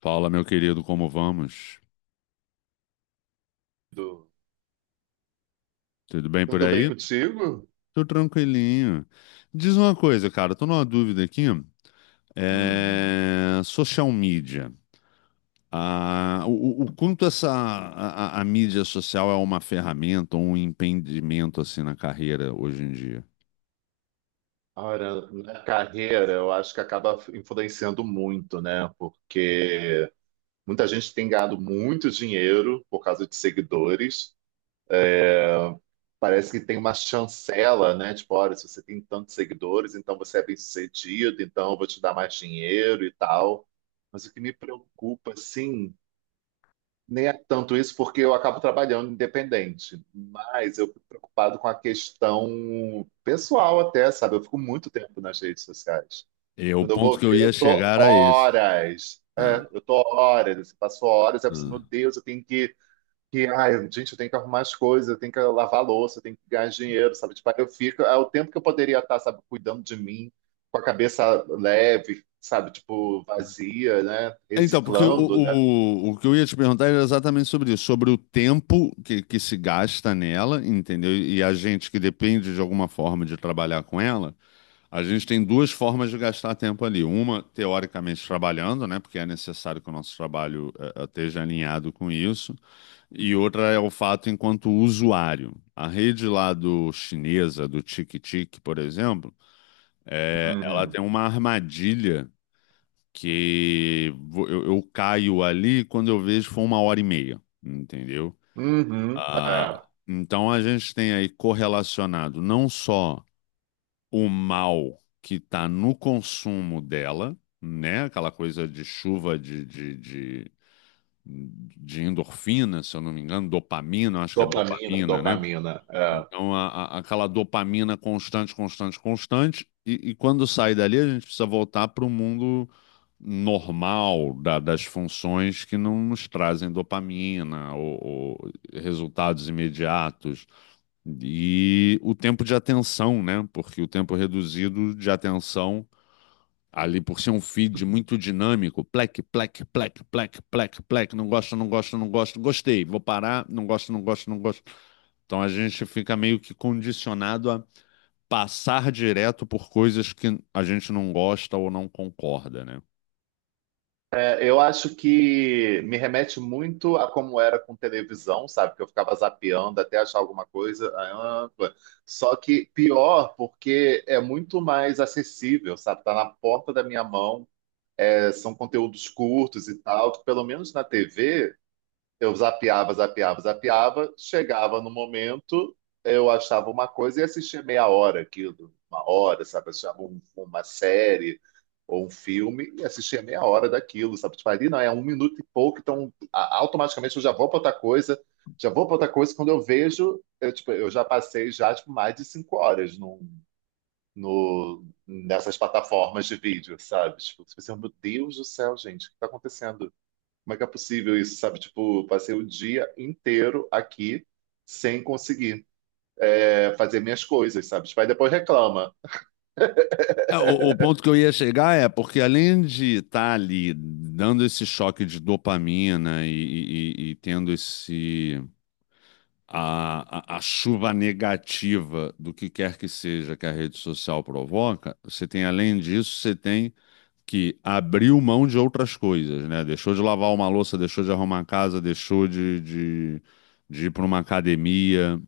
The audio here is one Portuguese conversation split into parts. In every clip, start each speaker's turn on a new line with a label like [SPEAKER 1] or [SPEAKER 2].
[SPEAKER 1] Fala, meu querido, como vamos?
[SPEAKER 2] Tudo,
[SPEAKER 1] Tudo bem por
[SPEAKER 2] tudo bem
[SPEAKER 1] aí?
[SPEAKER 2] contigo?
[SPEAKER 1] Tô tranquilinho. Diz uma coisa, cara, tô numa dúvida aqui.
[SPEAKER 2] Hum.
[SPEAKER 1] Social media. Ah, o quanto essa a mídia social é uma ferramenta ou um impedimento assim na carreira hoje em dia?
[SPEAKER 2] Ora, na carreira, eu acho que acaba influenciando muito, né? Porque muita gente tem ganhado muito dinheiro por causa de seguidores. Parece que tem uma chancela, né? Tipo, olha, se você tem tantos seguidores, então você é bem-sucedido, então eu vou te dar mais dinheiro e tal. Mas o que me preocupa, assim, nem é tanto isso, porque eu acabo trabalhando independente, mas eu fico preocupado com a questão pessoal até, sabe? Eu fico muito tempo nas redes sociais.
[SPEAKER 1] E o
[SPEAKER 2] Quando eu vou
[SPEAKER 1] ponto que eu
[SPEAKER 2] ver, eu
[SPEAKER 1] ia
[SPEAKER 2] tô
[SPEAKER 1] chegar a esse.
[SPEAKER 2] horas.
[SPEAKER 1] Ah,
[SPEAKER 2] É, eu tô horas, assim, passo horas, eu preciso, meu
[SPEAKER 1] ah.
[SPEAKER 2] Deus, eu tenho que, ai, gente, eu tenho que arrumar as coisas, eu tenho que lavar a louça, eu tenho que ganhar dinheiro, sabe? Tipo, aí eu fico, é o tempo que eu poderia estar, sabe, cuidando de mim, com a cabeça leve, sabe, tipo, vazia, né?
[SPEAKER 1] Então, porque o,
[SPEAKER 2] Reciclando, né?
[SPEAKER 1] o, o que eu ia te perguntar era exatamente sobre isso, sobre o tempo que se gasta nela, entendeu? E a gente que depende de alguma forma de trabalhar com ela, a gente tem duas formas de gastar tempo ali. Uma, teoricamente, trabalhando, né? Porque é necessário que o nosso trabalho esteja alinhado com isso. E outra é o fato enquanto usuário. A rede lá do chinesa, do Tic-Tic, por exemplo, ela tem uma armadilha que eu caio ali quando eu vejo foi uma hora e meia, entendeu?
[SPEAKER 2] Uhum.
[SPEAKER 1] Ah,
[SPEAKER 2] É.
[SPEAKER 1] então a gente tem aí correlacionado não só o mal que está no consumo dela, né? Aquela coisa de chuva de endorfina, se eu não me engano, dopamina, acho que é
[SPEAKER 2] Dopamina,
[SPEAKER 1] dopamina, né?
[SPEAKER 2] dopamina. É.
[SPEAKER 1] Então, aquela dopamina constante, constante, constante. E quando sai dali, a gente precisa voltar para o mundo normal da- das funções que não nos trazem dopamina ou resultados imediatos. E o tempo de atenção, né? Porque o tempo reduzido de atenção, ali por ser um feed muito dinâmico, plec, plec, plec, plec, plec, plec, não gosto, não gosto, não gosto, gostei, vou parar, não gosto, não gosto, não gosto. Então a gente fica meio que condicionado a passar direto por coisas que a gente não gosta ou não concorda, né?
[SPEAKER 2] É, eu acho que me remete muito a como era com televisão, sabe? Que eu ficava zapeando até achar alguma coisa. Ah, pô. Só que pior, porque é muito mais acessível, sabe? Tá na porta da minha mão. É, são conteúdos curtos e tal, que pelo menos na TV. Eu zapeava, zapeava, zapeava, chegava no momento, eu achava uma coisa e assistia meia hora aquilo, uma hora, sabe? Achava uma série ou um filme e assistia meia hora daquilo, sabe? Tipo, ali não, é um minuto e pouco, então automaticamente eu já vou para outra coisa, já vou para outra coisa. Quando eu vejo, eu, tipo, eu já passei já tipo, mais de cinco horas num, no, nessas plataformas de vídeo, sabe? Tipo, você pensa, meu Deus do céu, gente, o que está acontecendo? Como é que é possível isso, sabe? Tipo, passei o dia inteiro aqui sem conseguir fazer minhas coisas, sabe? Tipo, aí depois reclama.
[SPEAKER 1] É, o ponto que eu ia chegar é porque além de estar ali dando esse choque de dopamina e tendo esse a chuva negativa do que quer que seja que a rede social provoca, você tem além disso, você tem que abriu mão de outras coisas, né? Deixou de lavar uma louça, deixou de arrumar a casa, deixou de ir para uma academia.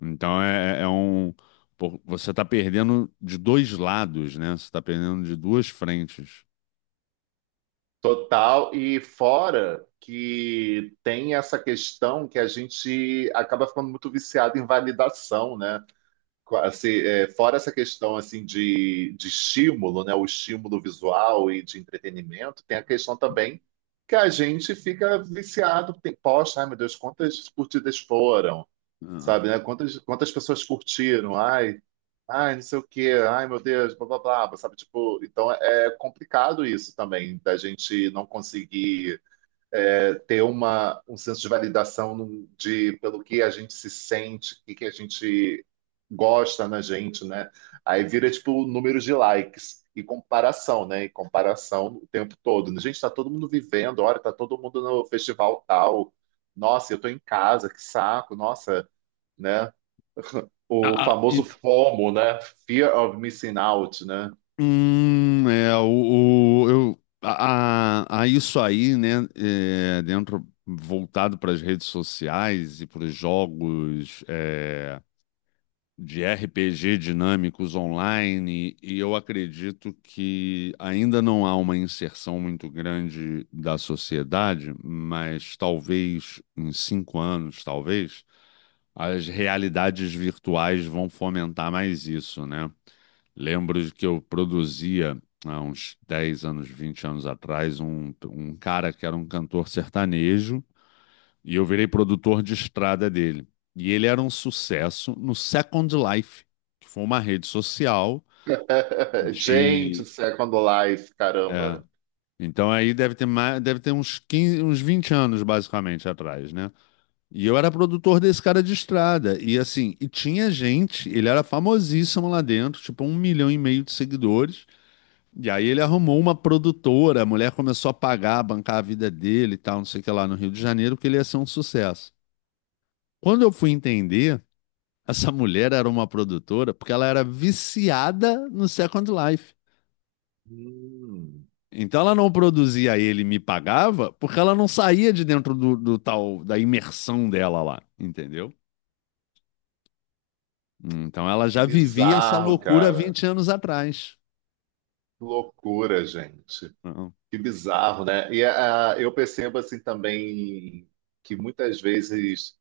[SPEAKER 1] Então é, é é um. Pô, você está perdendo de dois lados, né? Você está perdendo de duas frentes.
[SPEAKER 2] Total. E fora que tem essa questão que a gente acaba ficando muito viciado em validação, né? Assim, é, fora essa questão assim de estímulo, né? O estímulo visual e de entretenimento, tem a questão também que a gente fica viciado. Tem, poxa, ai meu Deus, quantas curtidas foram?
[SPEAKER 1] Ah,
[SPEAKER 2] Sabe, né? Quantas, quantas pessoas curtiram? Ai, ai, não sei o quê, ai, meu Deus, blá, blá, blá, sabe? Tipo, então é complicado isso também, da gente não conseguir ter uma, um senso de validação de pelo que a gente se sente, o que que a gente gosta na gente, né? Aí vira, tipo, números de likes. E comparação, né? E comparação o tempo todo. Né? Gente, tá todo mundo vivendo, olha, tá todo mundo no festival tal. Nossa, eu tô em casa, que saco. Nossa, né? O
[SPEAKER 1] ah.
[SPEAKER 2] famoso FOMO, né? Fear of Missing Out, né?
[SPEAKER 1] Hum, é, o, a isso aí, né? Dentro, voltado para as redes sociais e para os jogos. É, de RPG dinâmicos online, e eu acredito que ainda não há uma inserção muito grande da sociedade, mas talvez em 5 anos, talvez, as realidades virtuais vão fomentar mais isso, né? Lembro de que eu produzia há uns 10 anos, 20 anos atrás, um cara que era um cantor sertanejo e eu virei produtor de estrada dele. E ele era um sucesso no Second Life, que foi uma rede social.
[SPEAKER 2] Gente,
[SPEAKER 1] De.
[SPEAKER 2] Second Life,
[SPEAKER 1] É.
[SPEAKER 2] caramba.
[SPEAKER 1] Então aí deve ter mais, deve ter uns 15, uns 20 anos, basicamente, atrás, né? E eu era produtor desse cara de estrada. E assim, e tinha gente, ele era famosíssimo lá dentro, tipo um milhão e meio de seguidores. E aí ele arrumou uma produtora, a mulher começou a pagar, bancar a vida dele e tal, não sei o que lá no Rio de Janeiro, que ele ia ser um sucesso. Quando eu fui entender, essa mulher era uma produtora porque ela era viciada no Second Life.
[SPEAKER 2] Hum,
[SPEAKER 1] Então ela não produzia ele e me pagava porque ela não saía de dentro do, do tal da imersão dela lá, entendeu? Então ela
[SPEAKER 2] que
[SPEAKER 1] já vivia essa
[SPEAKER 2] bizarro,
[SPEAKER 1] loucura há
[SPEAKER 2] cara.
[SPEAKER 1] 20 anos atrás.
[SPEAKER 2] Que loucura, gente.
[SPEAKER 1] Não.
[SPEAKER 2] Que bizarro, né? E ah, eu percebo assim também que muitas vezes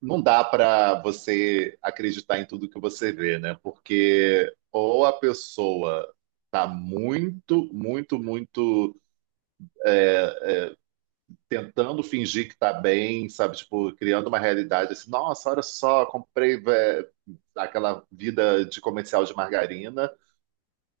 [SPEAKER 2] não dá para você acreditar em tudo que você vê, né? Porque ou a pessoa tá muito, muito, muito tentando fingir que está bem, sabe? Tipo, criando uma realidade assim, nossa, olha só, comprei vé, aquela vida de comercial de margarina,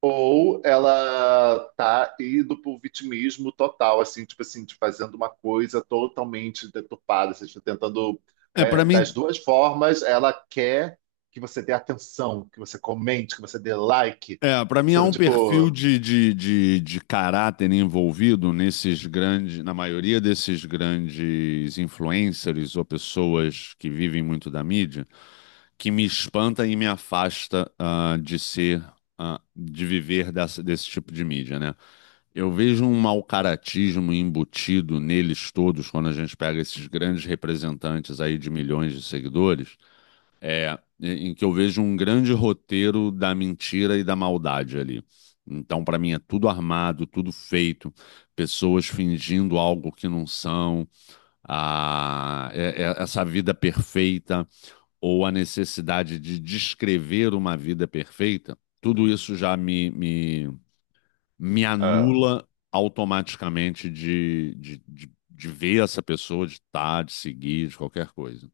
[SPEAKER 2] ou ela tá indo pro vitimismo total, assim, tipo assim, de fazendo uma coisa totalmente deturpada, assim, tipo, tentando,
[SPEAKER 1] É, para
[SPEAKER 2] né,
[SPEAKER 1] mim,
[SPEAKER 2] das duas formas, ela quer que você dê atenção, que você comente, que você dê like,
[SPEAKER 1] para mim, há
[SPEAKER 2] sabe?
[SPEAKER 1] um perfil
[SPEAKER 2] Tipo,
[SPEAKER 1] de caráter envolvido nesses grandes, na maioria desses grandes influencers ou pessoas que vivem muito da mídia, que me espanta e me afasta, de ser, de viver desse tipo de mídia, né? Eu vejo um mal-caratismo embutido neles todos quando a gente pega esses grandes representantes aí de milhões de seguidores, em que eu vejo um grande roteiro da mentira e da maldade ali. Então, para mim, é tudo armado, tudo feito, pessoas fingindo algo que não são, ah, é- é- essa vida perfeita ou a necessidade de descrever uma vida perfeita, tudo isso já me
[SPEAKER 2] ah,
[SPEAKER 1] anula automaticamente de ver essa pessoa, de estar, de seguir, de qualquer coisa.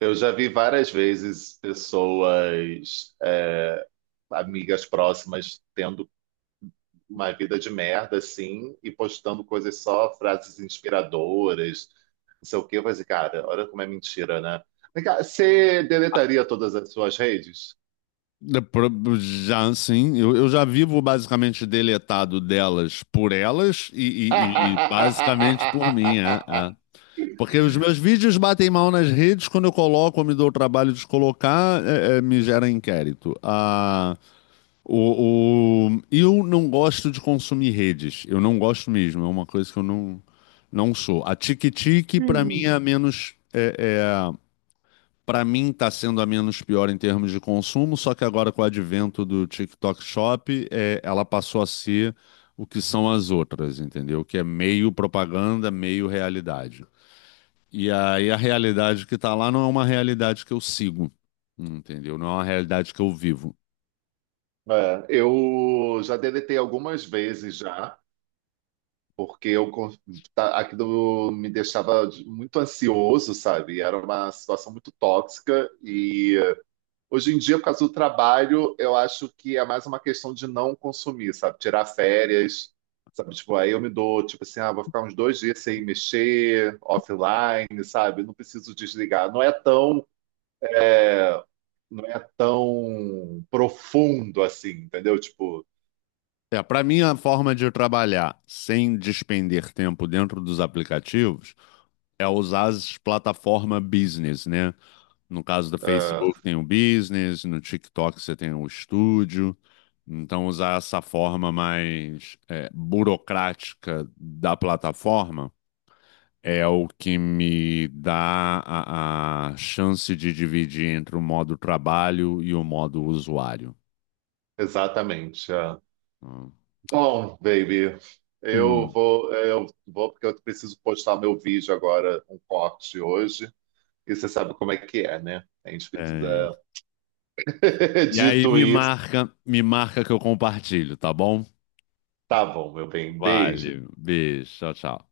[SPEAKER 2] eu já vi várias vezes pessoas amigas próximas tendo uma vida de merda, assim, e postando coisas só, frases inspiradoras, não sei o quê. Eu falei assim, cara, olha como é mentira, né? Vem cá, você deletaria todas as suas redes?
[SPEAKER 1] Já, sim, eu já vivo basicamente deletado delas por elas e basicamente por mim. Porque os meus vídeos batem mal nas redes, quando eu coloco, eu me dou o trabalho de colocar, me gera inquérito. Ah, eu não gosto de consumir redes. Eu não gosto mesmo. É uma coisa que eu não sou. A Tiki-Tiki, para mim, é a menos. Para mim, está sendo a menos pior em termos de consumo. Só que agora, com o advento do TikTok Shop, ela passou a ser o que são as outras, entendeu? Que é meio propaganda, meio realidade. E aí, a realidade que está lá não é uma realidade que eu sigo, entendeu? Não é uma realidade que eu vivo.
[SPEAKER 2] É, eu já deletei algumas vezes já, porque aquilo me deixava muito ansioso, sabe? Era uma situação muito tóxica e hoje em dia, por causa do trabalho, eu acho que é mais uma questão de não consumir, sabe? Tirar férias, sabe? Tipo, aí eu me dou, tipo assim, ah, vou ficar uns dois dias sem mexer, offline, sabe? Não preciso desligar. Não é tão, é, não é tão profundo assim, entendeu? Tipo,
[SPEAKER 1] É, para mim, a forma de trabalhar sem despender tempo dentro dos aplicativos é usar as plataformas business, né? No caso do
[SPEAKER 2] é,
[SPEAKER 1] Facebook tem o business, no TikTok você tem o estúdio. Então, usar essa forma mais burocrática da plataforma é o que me dá a chance de dividir entre o modo trabalho e o modo usuário.
[SPEAKER 2] exatamente. É. Bom, baby,
[SPEAKER 1] Hum,
[SPEAKER 2] eu vou porque eu preciso postar meu vídeo agora, um corte hoje. E você sabe como é que é, né? A gente
[SPEAKER 1] é.
[SPEAKER 2] precisa.
[SPEAKER 1] E aí
[SPEAKER 2] Dito isso,
[SPEAKER 1] me marca que eu compartilho, tá bom?
[SPEAKER 2] tá bom, meu bem. Beijo.
[SPEAKER 1] Vale. Beijo. Tchau, tchau.